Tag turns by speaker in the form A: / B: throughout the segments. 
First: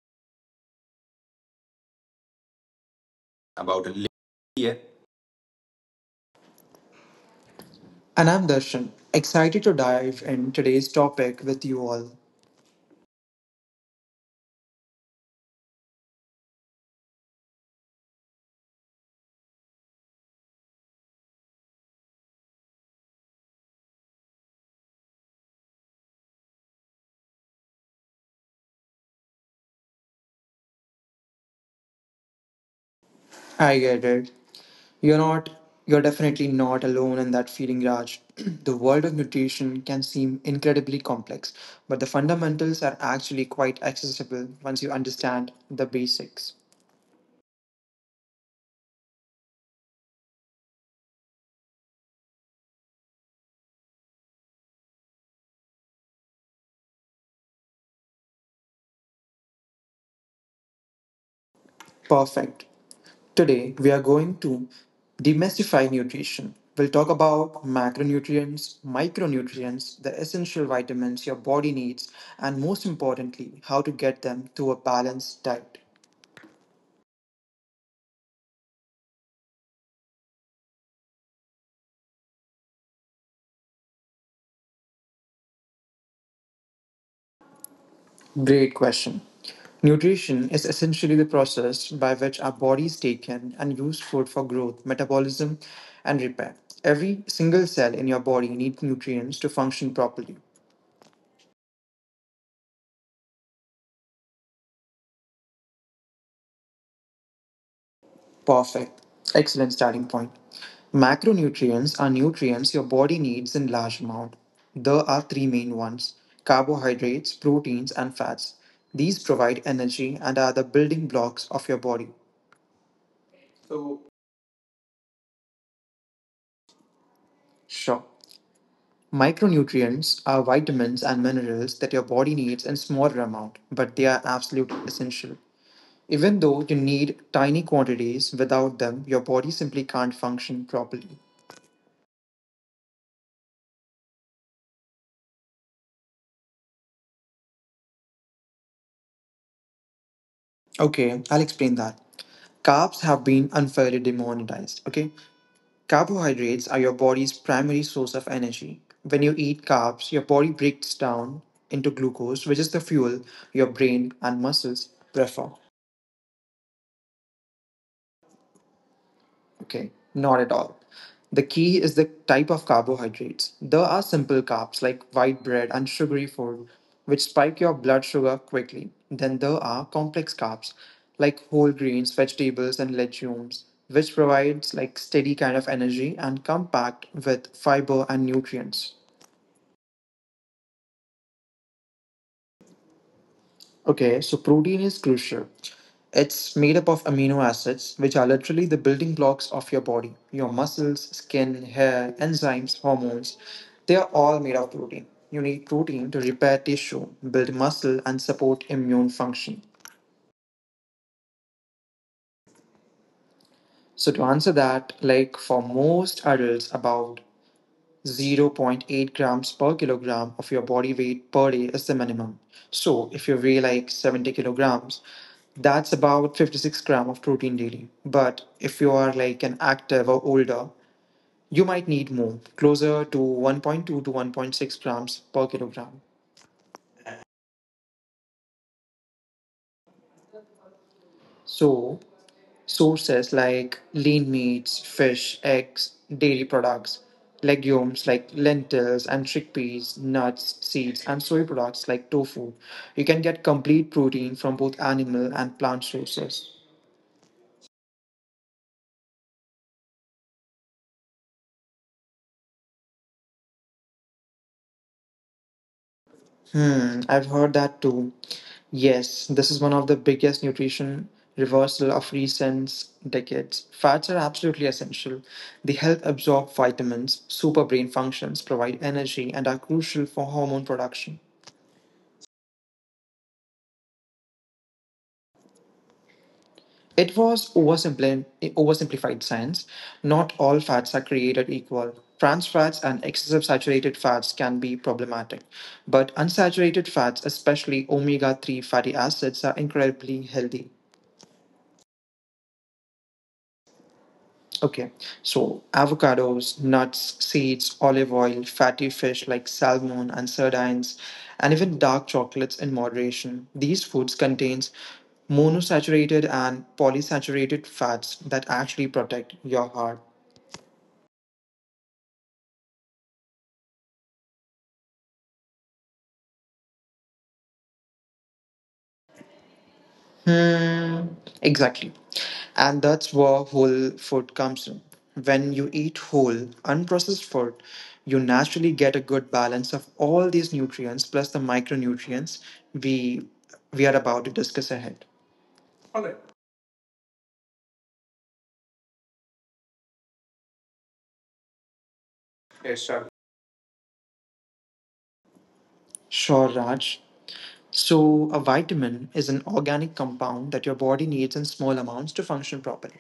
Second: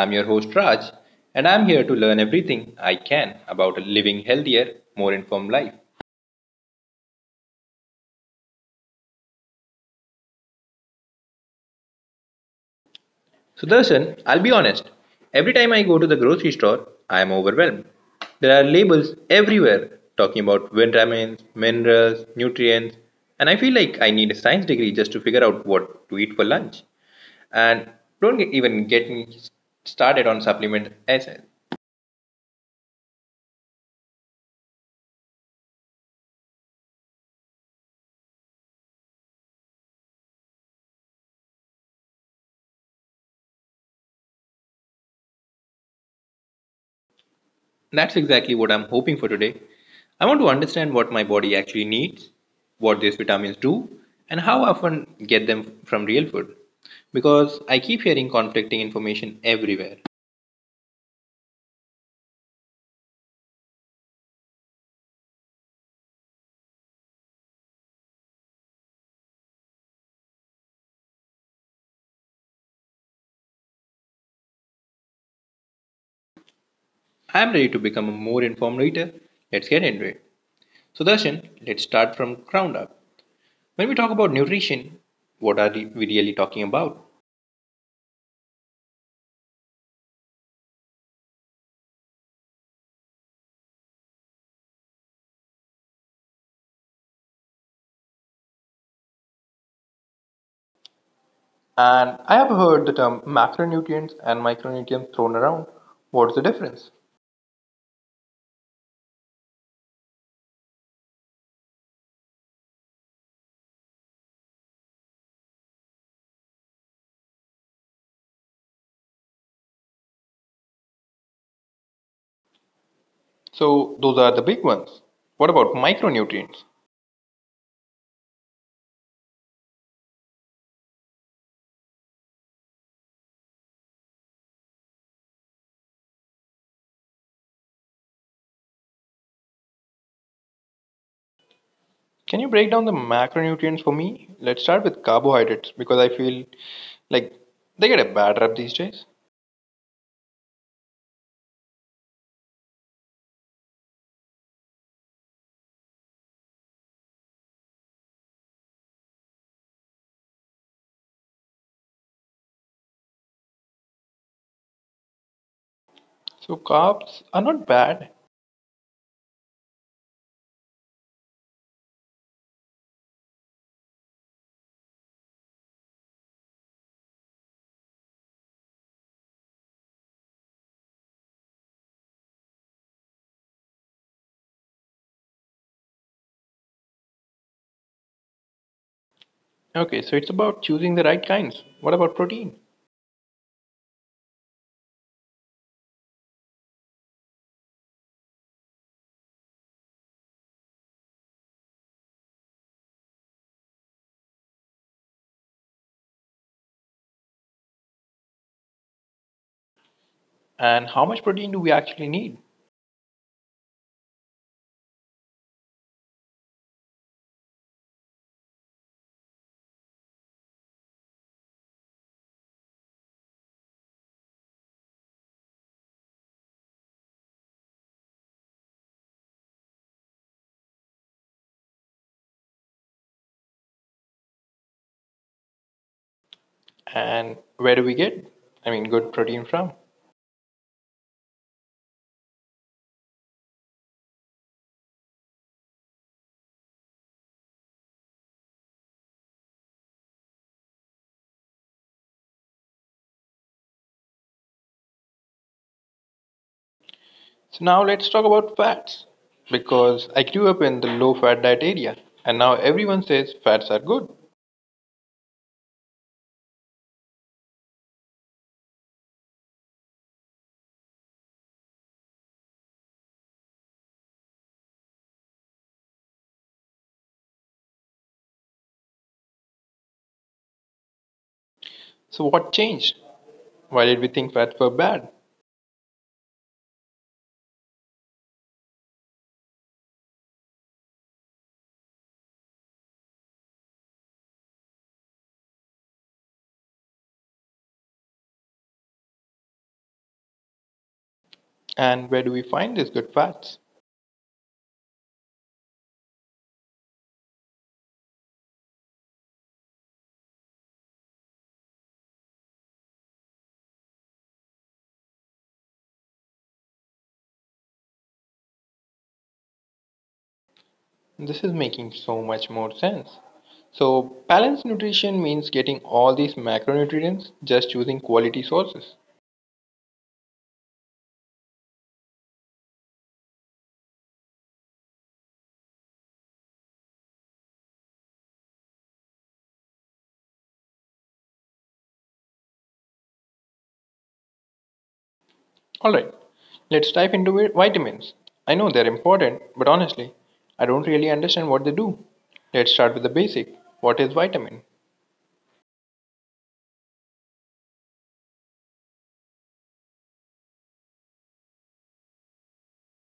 A: I'm your host Raj, and I'm here to learn everything I can about
B: About
A: living healthier,
B: India.
A: more informed life.
B: And I'm Darshan, excited to dive in today's topic with you all.
A: So, Darshan, I'll be honest. Every time I go to the grocery store, I'm overwhelmed. There are labels everywhere talking about vitamins, minerals, nutrients, and I feel like I need a science degree just to figure out what to eat for lunch. And don't get- even get me started on supplement essays.
B: I get it. You're not, you're definitely not alone in that feeling, Raj. The world of nutrition can seem incredibly complex, but the fundamentals are actually quite accessible once you understand the basics.
A: That's exactly what I'm hoping for today. I want to understand what my body actually needs, what these vitamins do, and how often get them from real food. Because I keep hearing conflicting information everywhere.
B: Perfect. Today, we are going to demystify nutrition. We'll talk about macronutrients, micronutrients, the essential vitamins your body needs, and most importantly, how to get them to a balanced diet.
A: I'm ready to become a more informed reader. Let's get into it. So, Darshan, let's start from ground up. When we talk about nutrition, what are we really talking about?
B: Great question. Nutrition is essentially the process by which our bodies take in and use food for growth, metabolism, and repair. Every single cell in your body needs nutrients to function properly.
A: And I have heard the term macronutrients and micronutrients thrown around. What's the difference?
B: Perfect. Excellent starting point. Macronutrients are nutrients your body needs in large amount. There are three main ones: carbohydrates, proteins, and fats. These provide energy and are the building blocks of your body.
A: So those
B: So,
A: are the big ones. What about micronutrients?
B: sure. Micronutrients are vitamins and minerals that your body needs in smaller amount, but they are absolutely essential. Even though you need tiny quantities, without them, your body simply can't function properly.
A: Can you break down the macronutrients for me? Let's start with carbohydrates because I feel like they get a bad rap these days.
B: Okay, I'll explain that. Carbs have been unfairly demonetized. Okay, carbohydrates are your body's primary source of energy. When you eat carbs, your body breaks down into glucose, which is the fuel your brain and muscles prefer.
A: So carbs are not bad.
B: Okay, not at all. The key is the type of carbohydrates. There are simple carbs like white bread and sugary food, which spike your blood sugar quickly. Then there are complex carbs like whole grains, vegetables, and legumes, which provides like steady kind of energy and come packed with fiber and nutrients.
A: Okay, so it's about choosing the right kinds. What about protein?
B: Okay, so protein is crucial. It's made up of amino acids, which are literally the building blocks of your body. Your muscles, skin, hair, enzymes, hormones, they are all made of protein. You need protein to repair tissue, build muscle, and support immune function.
A: And how much protein do we actually need?
B: So, to answer that, like for most adults, about zero point 0.8 grams per kilogram of your body weight per day is the minimum. So if you weigh like 70 kilograms, that's about 56 grams of protein daily. But if you are like an active or older, you might need more, closer to 1.2 to 1.6 grams per kilogram.
A: And where do we get, good protein from?
B: So Sources like lean meats, fish, eggs, dairy products, legumes like lentils and chickpeas, nuts, seeds, and soy products like tofu. You can get complete protein from both animal and plant sources.
A: So now let's talk about fats because I grew up in the low fat diet area and now everyone says fats are good.
B: Hmm, I've heard that too. Yes, this is one of the biggest nutrition reversal of recent decades. Fats are absolutely essential. They help absorb vitamins, super brain functions, provide energy, and are crucial for hormone production.
A: So what changed? Why did we think fats were bad?
B: It was oversimplified science. Not all fats are created equal. Trans fats and excessive saturated fats can be problematic, but unsaturated fats, especially omega 3 fatty acids, are incredibly healthy.
A: And where do we find these good fats?
B: Okay, so avocados, nuts, seeds, olive oil, fatty fish like salmon and sardines, and even dark chocolates in moderation. These foods contains monosaturated and polysaturated fats that actually protect your heart.
A: This is making so much more sense. So, balanced nutrition means getting all these macronutrients, just choosing quality sources.
B: Hmm, exactly. And that's where whole food comes in. When you eat whole, unprocessed food, you naturally get a good balance of all these nutrients plus the micronutrients we we are about to discuss ahead.
A: Alright, let's dive into vitamins. I know they're important, but honestly, I don't really understand what they do. Let's start
B: Yes,
A: with the
B: sure.
A: basic. What is vitamin?
B: Sure, Raj. So, a vitamin is an organic compound that your body needs in small amounts to function properly.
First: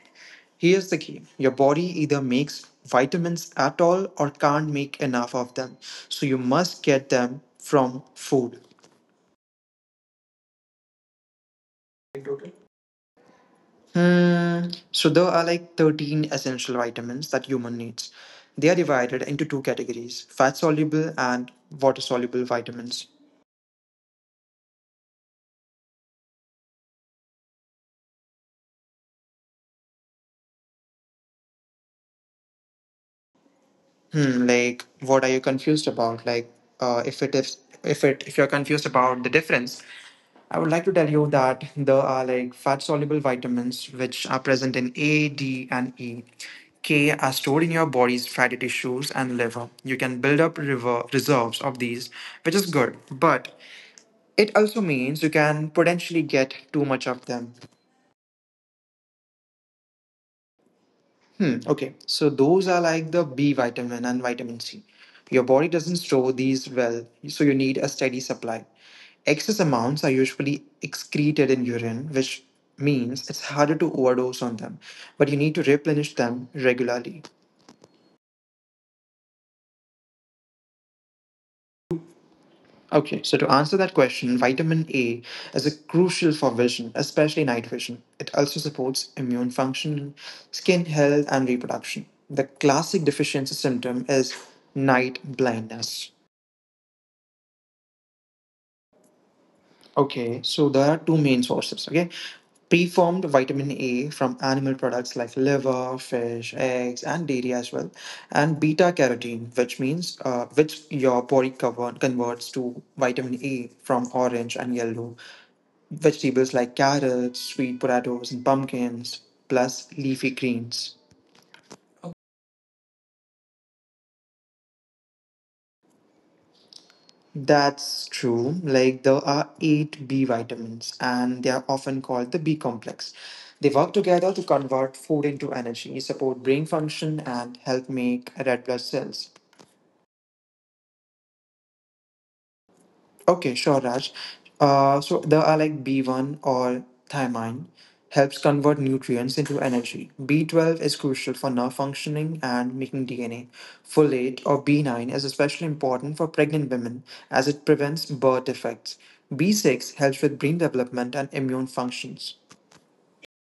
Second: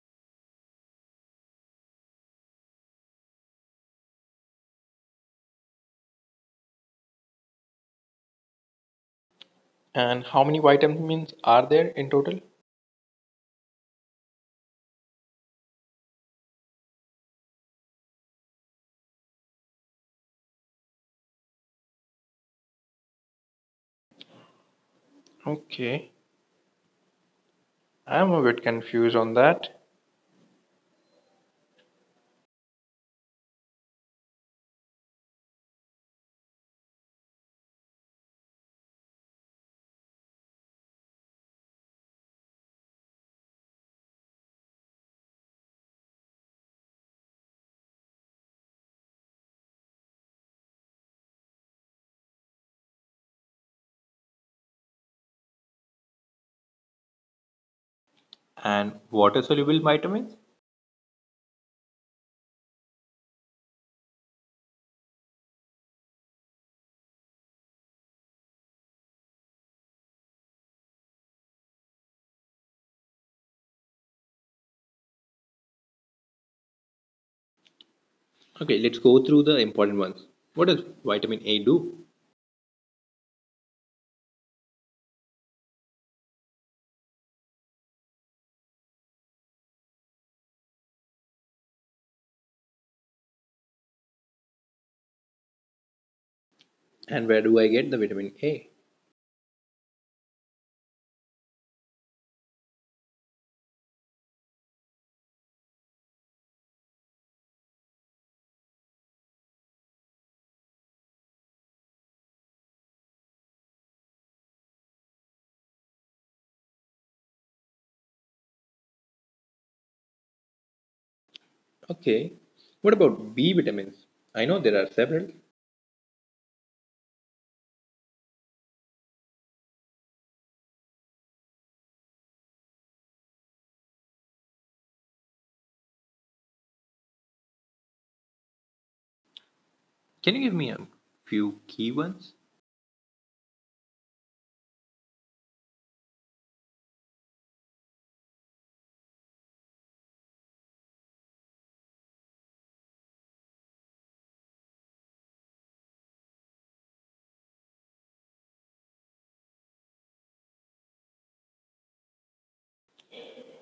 B: Here's the key your body either makes vitamins at all or can't make enough of them. So, you must get them from food.
A: And how many vitamins are there in
B: In total?
A: total?
B: Hmm. So there are like 13 essential vitamins that human needs. They are divided into two categories, fat soluble and water soluble vitamins.
A: Okay, I'm a bit confused on that.
B: Like what are you confused about? Like if it is if it if you're confused about the difference, I would like to tell you that there are like fat soluble vitamins which are present in A, D, and E. K are stored in your body's fatty tissues and liver. You can build up river reserves of these, which is good, but it also means you can potentially get too much of them.
A: And water soluble vitamins?
B: Okay, so those are like the B vitamin and vitamin C. Your body doesn't store these well, so you need a steady supply. Excess amounts are usually excreted in urine, which means it's harder to overdose on them, but you need to replenish them regularly.
A: Okay, let's go through the important ones. What does vitamin A do?
B: Okay, so to answer that question, vitamin A is a crucial for vision, especially night vision. It also supports immune function, skin health, and reproduction. The classic deficiency symptom is night blindness.
A: And where do I get the vitamin A?
B: Okay, so there are two main sources. Okay, preformed vitamin A from animal products like liver, fish, eggs, and dairy as well, and beta carotene, which your body converts to vitamin A from orange and yellow vegetables like carrots, sweet potatoes, and pumpkins, plus leafy greens.
A: Okay. What about B vitamins? I know there are several.
B: That's true. Like there are eight B vitamins, and they are often called the B complex. They work together to convert food into energy, support brain function, and help make red blood cells.
A: Can you give me a few key ones?
B: Okay, sure, Raj. So there are like B1 or thiamine helps convert nutrients into energy. B12 is crucial for nerve functioning and making DNA. Folate or B9 is especially important for pregnant women as it prevents birth defects. B6 helps with brain development and immune functions.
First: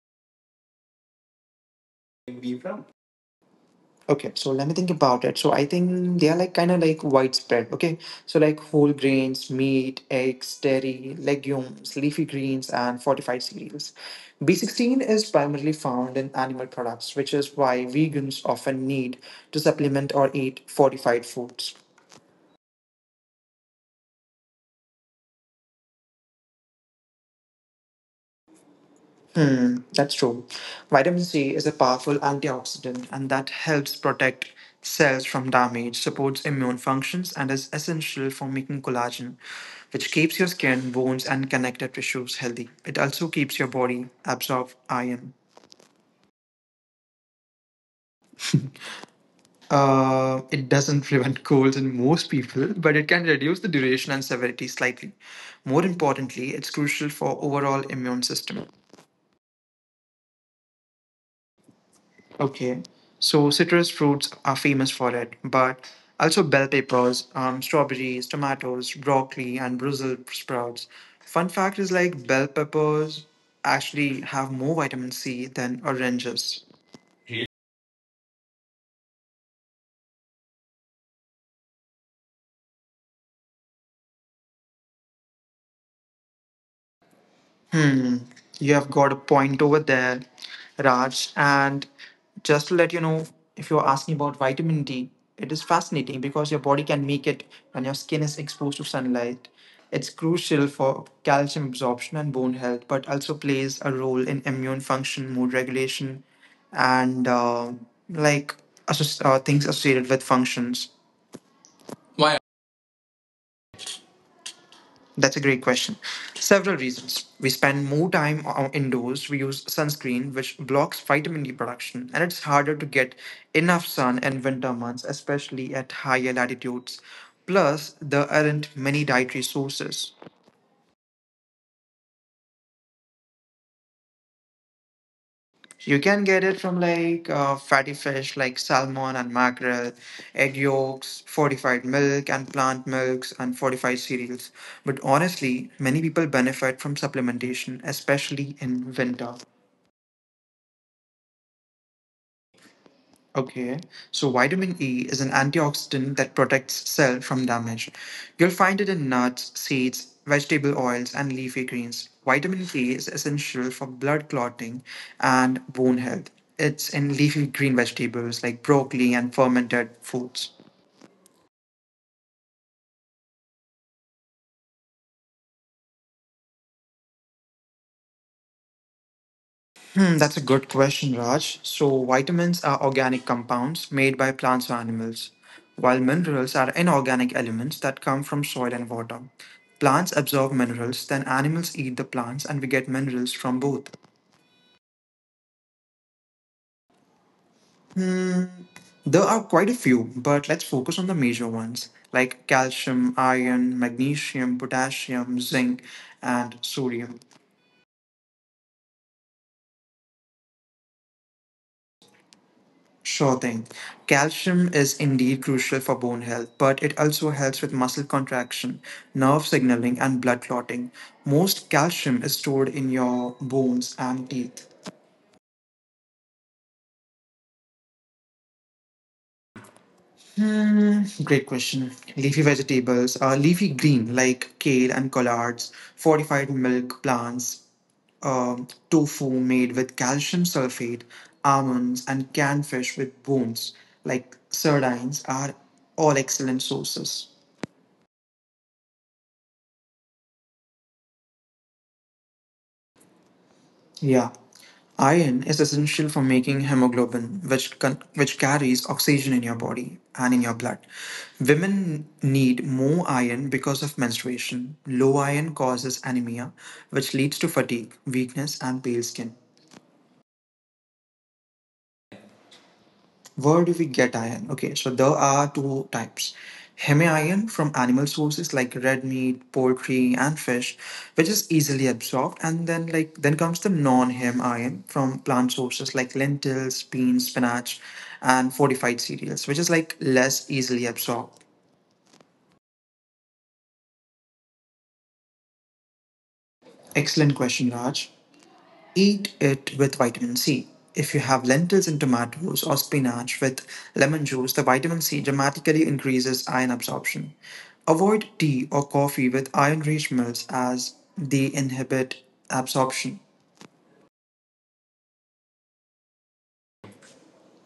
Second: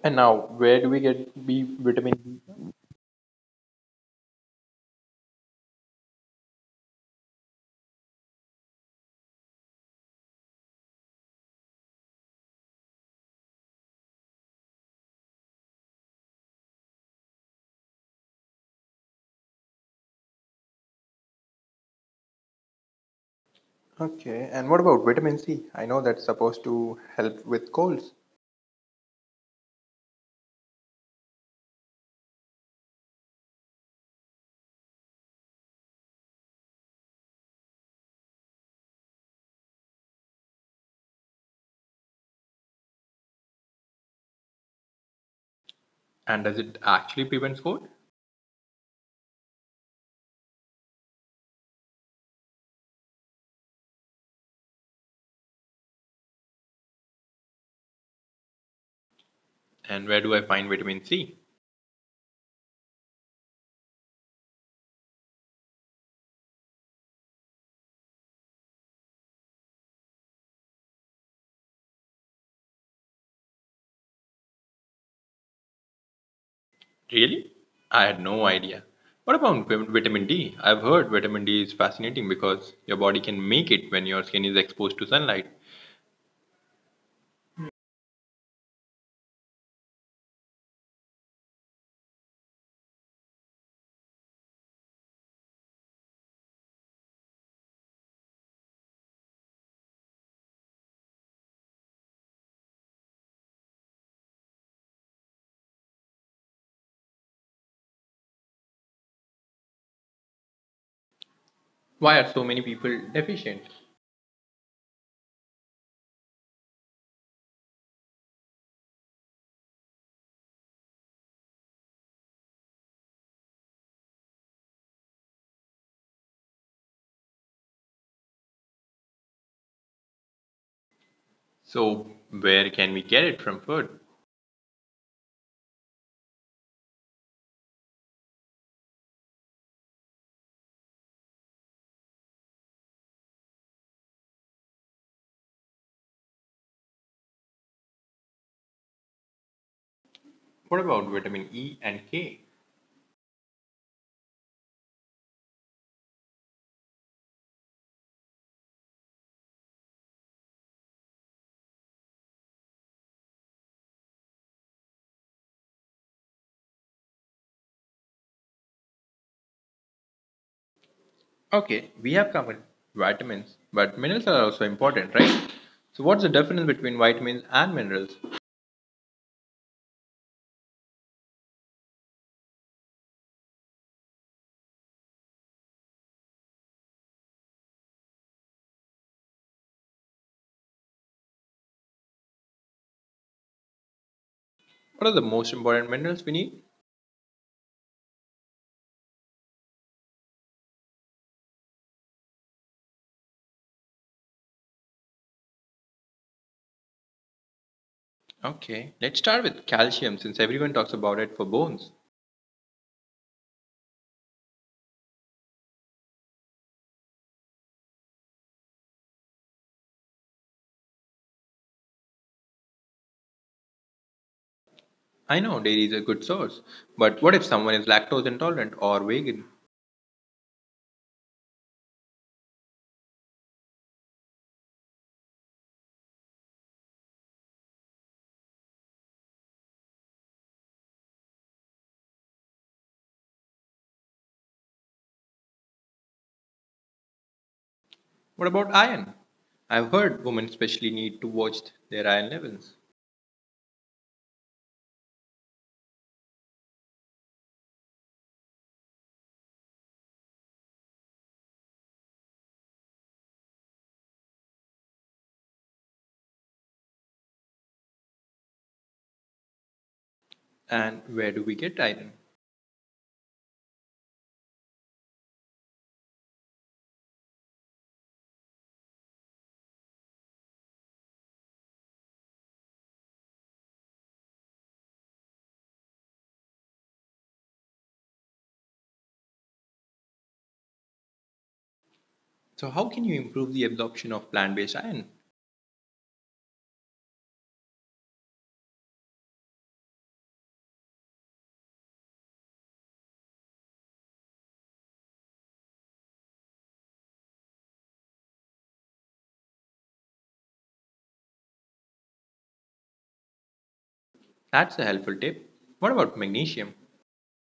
A: And now, where do we get B vitamin B?
B: Okay, so let me think about it. So I think they are like kind of like widespread. Okay, so like whole grains, meat, eggs, dairy, legumes, leafy greens, and fortified cereals. B16 is primarily found in animal products, which is why vegans often need to supplement or eat fortified foods.
A: Okay, and what about vitamin C? I know that's supposed to help with colds.
B: Hmm, that's true. Vitamin C is a powerful antioxidant and that helps protect cells from damage, supports immune functions, and is essential for making collagen, which keeps your skin, bones, and connective tissues healthy. It also keeps your body absorb iron.
A: And does it actually prevent cold?
B: It doesn't prevent colds in most people, but it can reduce the duration and severity slightly. More importantly, it's crucial for overall immune system.
A: And where do I find vitamin C?
B: Okay, so citrus fruits are famous for it, but also bell peppers, strawberries, tomatoes, broccoli, and Brussels sprouts. Fun fact is like bell peppers actually have more vitamin C than oranges.
A: Really? I had no idea. What about vitamin D? I've heard vitamin D is fascinating because your body can make it when your skin is exposed to sunlight.
B: Hmm, you have got a point over there, Raj. And just to let you know, if you're asking about vitamin D, it is fascinating because your body can make it when your skin is exposed to sunlight. It's crucial for calcium absorption and bone health, but also plays a role in immune function, mood regulation, and like things associated with functions.
A: Why are so many people deficient?
B: That's a great question. Several reasons. We spend more time indoors, we use sunscreen, which blocks vitamin D production, and it's harder to get enough sun in winter months, especially at higher latitudes. Plus, there aren't many dietary sources.
A: So, where can we get it from food?
B: You can get it from like fatty fish like salmon and mackerel, egg yolks, fortified milk, and plant milks, and fortified cereals. But honestly, many people benefit from supplementation, especially in winter.
A: What about vitamin E and K?
B: Okay, so vitamin E is an antioxidant that protects cell from damage. You'll find it in nuts, seeds, vegetable oils, and leafy greens. Vitamin E is essential for blood clotting and bone health. It's in leafy green vegetables like broccoli and fermented foods.
A: Okay, we have covered vitamins, but minerals are also important, right? So, what's the difference between vitamins and minerals?
B: Hmm, that's a good question, Raj. So, vitamins are organic compounds made by plants or animals, while minerals are inorganic elements that come from soil and water. Plants absorb minerals, then animals eat the plants, and we get minerals from both.
A: What are the most important minerals we need?
B: Hmm, there are quite a few, but let's focus on the major ones like calcium, iron, magnesium, potassium, zinc, and sodium.
A: Okay, let's start with calcium since everyone talks about it for bones.
B: Sure thing. Calcium is indeed crucial for bone health, but it also helps with muscle contraction, nerve signaling, and blood clotting. Most calcium is stored in your bones and teeth.
A: I know dairy is a good source, but what if someone is lactose intolerant or vegan?
B: Hmm, great question. Leafy green like kale and collards, fortified milk plants, tofu made with calcium sulfate, almonds, and canned fish with bones like sardines are all excellent sources.
A: What about iron? I've heard women especially need to watch their iron levels.
B: Yeah. Iron is essential for making hemoglobin, which carries oxygen in your body and in your blood. Women need more iron because of menstruation. Low iron causes anemia, which leads to fatigue, weakness, and pale skin.
A: And where do we get iron?
B: Where do we get iron? Okay, so there are two types. Heme iron from animal sources like red meat, poultry, and fish, which is easily absorbed, and then like then comes the non-heme iron from plant sources like lentils, beans, spinach, and fortified cereals, which is like less easily absorbed.
A: So, how can you improve the absorption of plant based iron?
B: Excellent question, Raj. Eat it with vitamin C. If you have lentils and tomatoes or spinach with lemon juice, the vitamin C dramatically increases iron absorption. Avoid tea or coffee with iron rich milks as they inhibit absorption.
A: That's a helpful tip. What about magnesium?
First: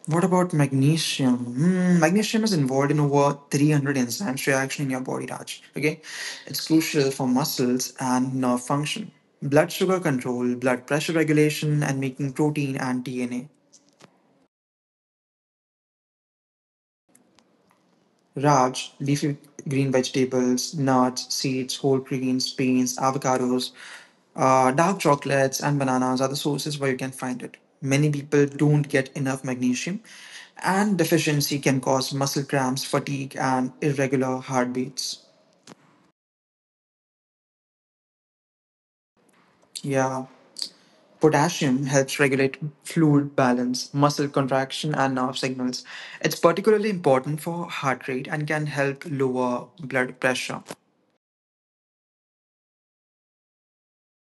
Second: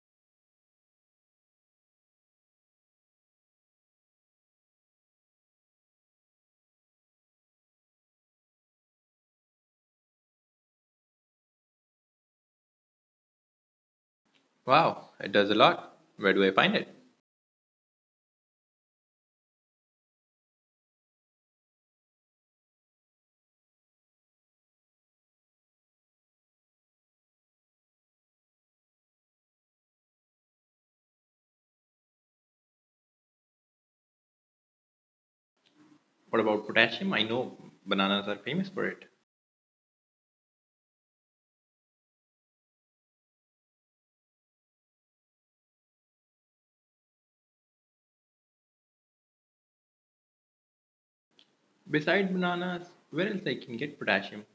B: What about magnesium? Magnesium is involved in over 300 enzymes reaction in your body, Raj. Okay, it's crucial for muscles and nerve function, blood sugar control, blood pressure regulation, and making protein and DNA.
A: Wow, it does a lot. Where do I find it?
B: Raj, leafy green vegetables, nuts, seeds, whole grains, beans, avocados, dark chocolates, and bananas are the sources where you can find it. Many people don't get enough magnesium, and deficiency can cause muscle cramps, fatigue, and irregular heartbeats.
A: What about potassium? I know bananas are famous for it.
B: Yeah. Potassium helps regulate fluid balance, muscle contraction, and nerve signals. It's particularly important for heart rate and can help lower blood pressure.
A: Besides bananas, where else I can get potassium?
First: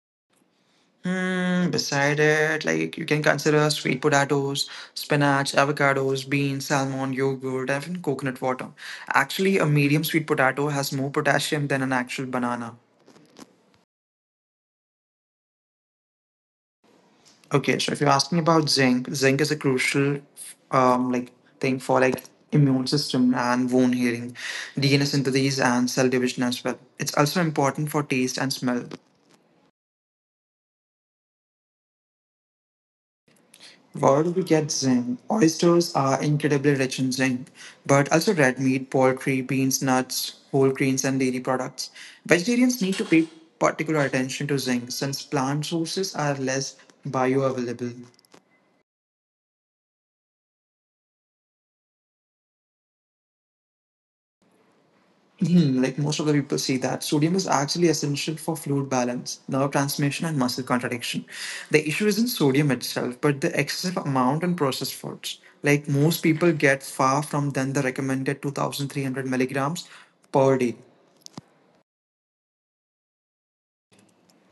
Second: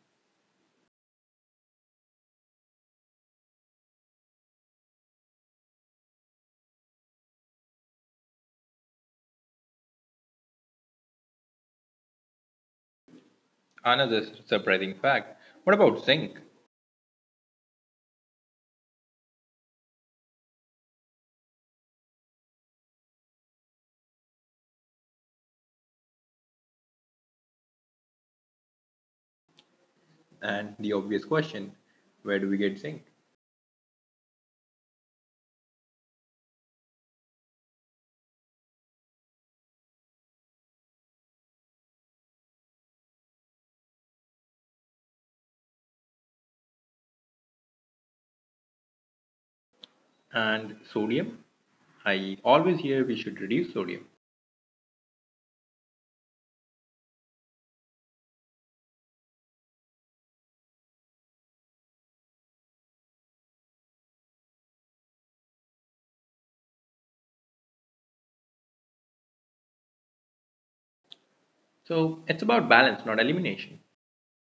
B: Mm, beside it, like you can consider sweet potatoes, spinach, avocados, beans, salmon, yogurt, and even coconut water. Actually, a medium sweet potato has more potassium than an actual banana.
A: Another surprising fact. What about zinc?
B: Okay, so if you're asking about zinc, zinc is a crucial um, like thing for like immune system and wound healing, DNA synthesis, and cell division as well. It's also important for taste and smell.
A: And the obvious question, where do we get zinc?
B: Where do we get zinc? Oysters are incredibly rich in zinc, but also red meat, poultry, beans, nuts, whole grains, and dairy products. Vegetarians need to pay particular attention to zinc since plant sources are less bioavailable.
A: And sodium, I always hear we should reduce sodium.
B: Hmm, like most of the people see that sodium is actually essential for fluid balance, nerve transmission, and muscle contraction. The issue isn't sodium itself, but the excessive amount in processed foods. Like most people get far from than the recommended 2,300 milligrams per day.
A: So it's about balance, not elimination.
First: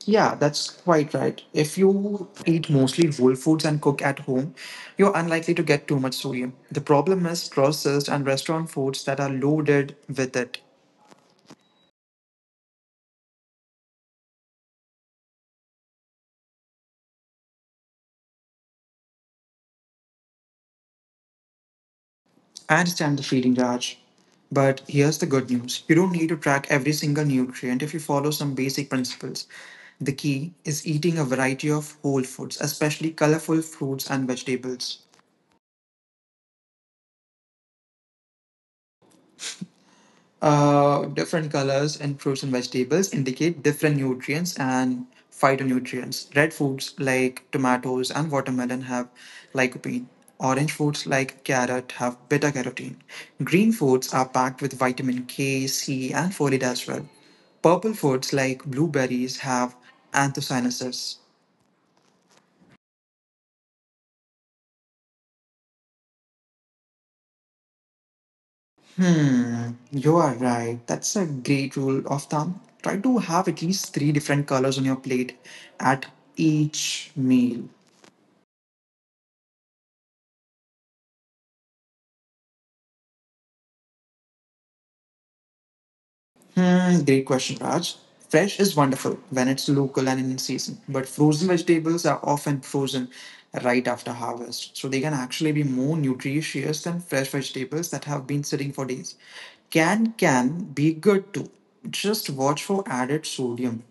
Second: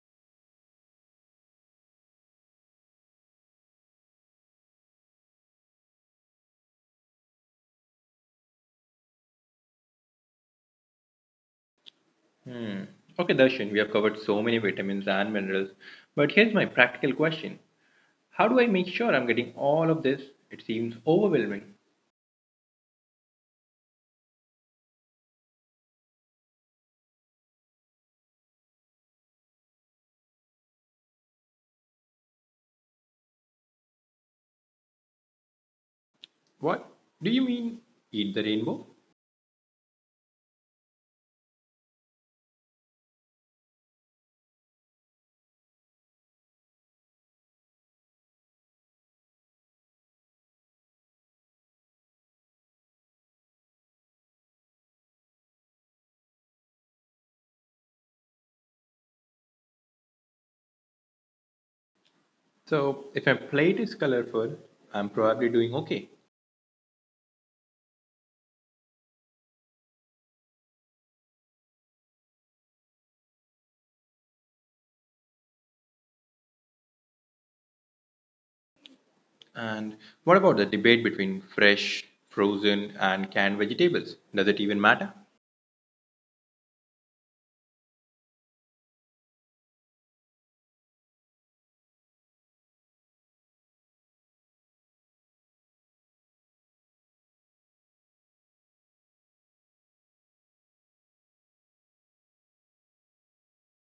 B: Yeah, that's quite right. If you eat mostly whole foods and cook at home, you're unlikely to get too much sodium. The problem is processed and restaurant foods that are loaded with it.
A: Okay, Darshan, we have covered so many vitamins and minerals, but here's my practical question. How do I make sure I'm getting all of this? It seems overwhelming.
B: I understand the feeling, Raj. But here's the good news, you don't need to track every single nutrient if you follow some basic principles. The key is eating a variety of whole foods, especially colorful fruits and vegetables.
A: What do you mean eat the rainbow?
B: Different colors in fruits and vegetables indicate different nutrients and phytonutrients. Red foods like tomatoes and watermelon have lycopene. Orange foods like carrot have beta carotene. Green foods are packed with vitamin K, C, and folate as well. Purple foods like blueberries have anthocyanins.
A: So if my plate is colorful, I'm probably doing okay.
B: Hmm, you are right. That's a great rule of thumb. Try to have at least three different colors on your plate at each meal.
A: And what about the debate between fresh, frozen and canned vegetables? Does it even matter?
B: Hmm, great question, Raj. Fresh is wonderful when it's local and in season, but frozen vegetables are often frozen right after harvest, so they can actually be more nutritious than fresh vegetables that have been sitting for days. Canned can be good too. Just watch for added sodium.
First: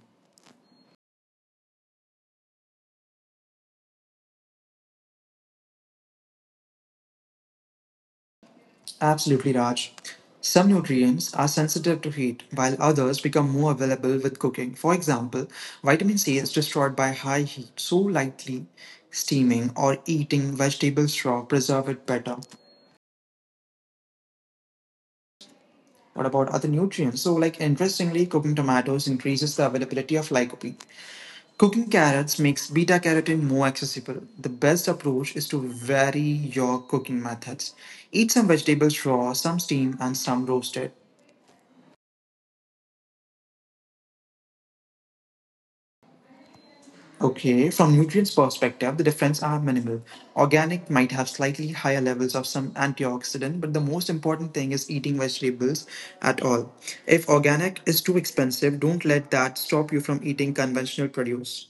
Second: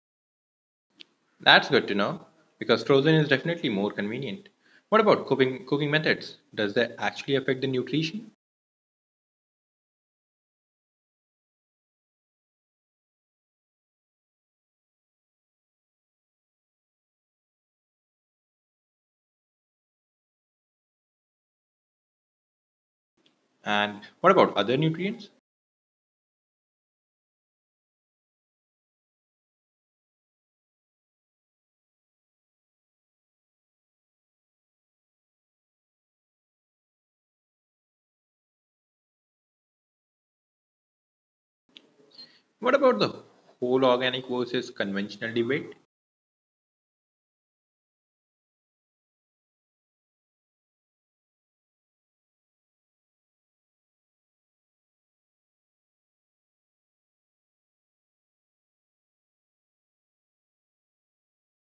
A: That's good to know because frozen is definitely more convenient. What about cooking methods? Does that actually affect the nutrition?
B: Absolutely, Raj. Some nutrients are sensitive to heat, while others become more available with cooking. For example, vitamin C is destroyed by high heat, so lightly steaming or eating vegetable straw preserve it better.
A: And what about other nutrients?
B: What about other nutrients? So, like interestingly, cooking tomatoes increases the availability of lycopene. Cooking carrots makes beta carotene more accessible. The best approach is to vary your cooking methods. Eat some vegetable raw, some steamed, and some roasted.
A: What about the whole organic versus conventional debate?
B: Okay, from nutrients perspective, the difference are minimal. Organic might have slightly higher levels of some antioxidant, but the most important thing is eating vegetables at all. If organic is too expensive, don't let that stop you from eating conventional produce.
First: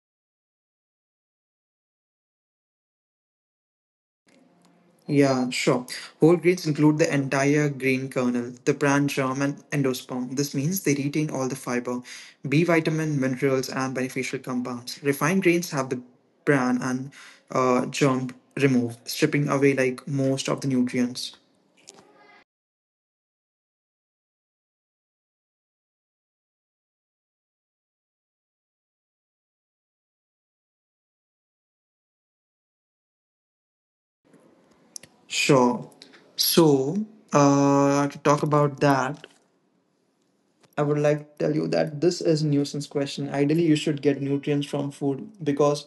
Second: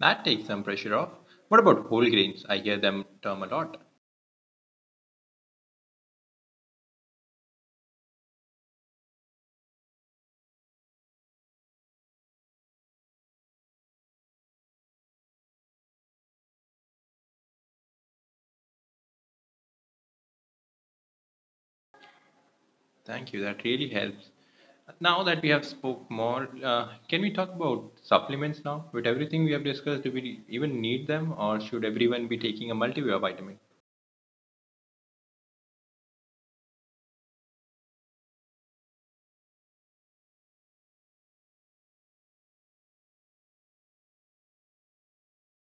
A: That takes some pressure off. What about whole grains? I hear them term a lot.
B: Yeah, sure. Whole grains include the entire grain kernel, the bran germ, and endosperm. This means they retain all the fiber, B vitamin, minerals, and beneficial compounds. Refined grains have the bran and germ removed, stripping away like most of the nutrients.
A: Thank you. That really helps. Now that we have spoke more, can we talk about supplements now? With everything we have discussed, do we even need them, or should everyone be taking a multivitamin?
B: Sure. So, to talk about that. I would like to tell you that this is a nuisance question. Ideally, you should get nutrients from food because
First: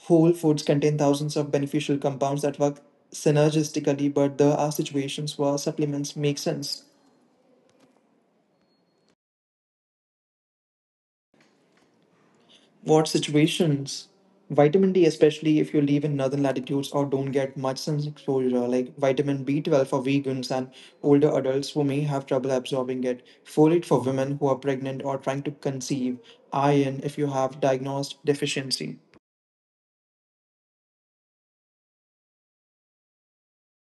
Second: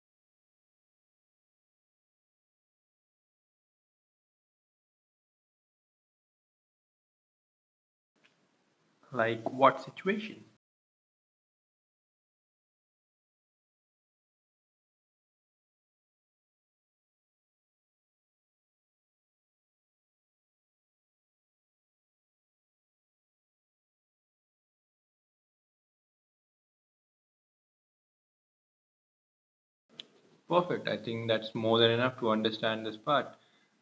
B: whole foods contain thousands of beneficial compounds that work synergistically, but there are situations where supplements make sense.
A: Like what situation?
B: What situations? Vitamin D, especially if you live in northern latitudes or don't get much sun exposure, like vitamin B12 for vegans and older adults who may have trouble absorbing it, folate for women who are pregnant or trying to conceive, iron if you have diagnosed deficiency.
A: Perfect. I think that's more than enough to understand this part.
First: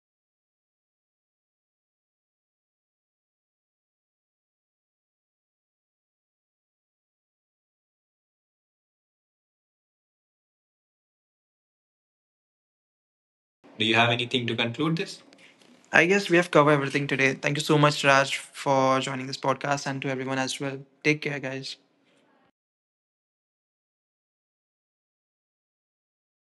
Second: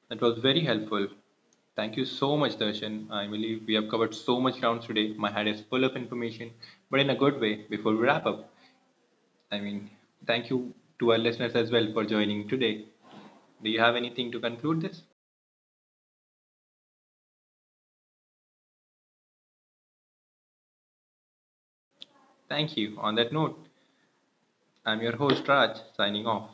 A: That was very helpful. Thank you so much, Darshan. I believe we have covered so much grounds today. My head is full of information, but in a good way before we wrap up. I mean, thank you to our listeners as well for joining today. Do you
B: Do you
A: have
B: have
A: anything to
B: anything to
A: conclude
B: conclude
A: this?
B: this? I guess we have covered everything today. Thank you so much, Raj, for joining this podcast and to everyone as well. Take care, guys.
A: Thank you. On that note, I'm your host, Raj, signing off.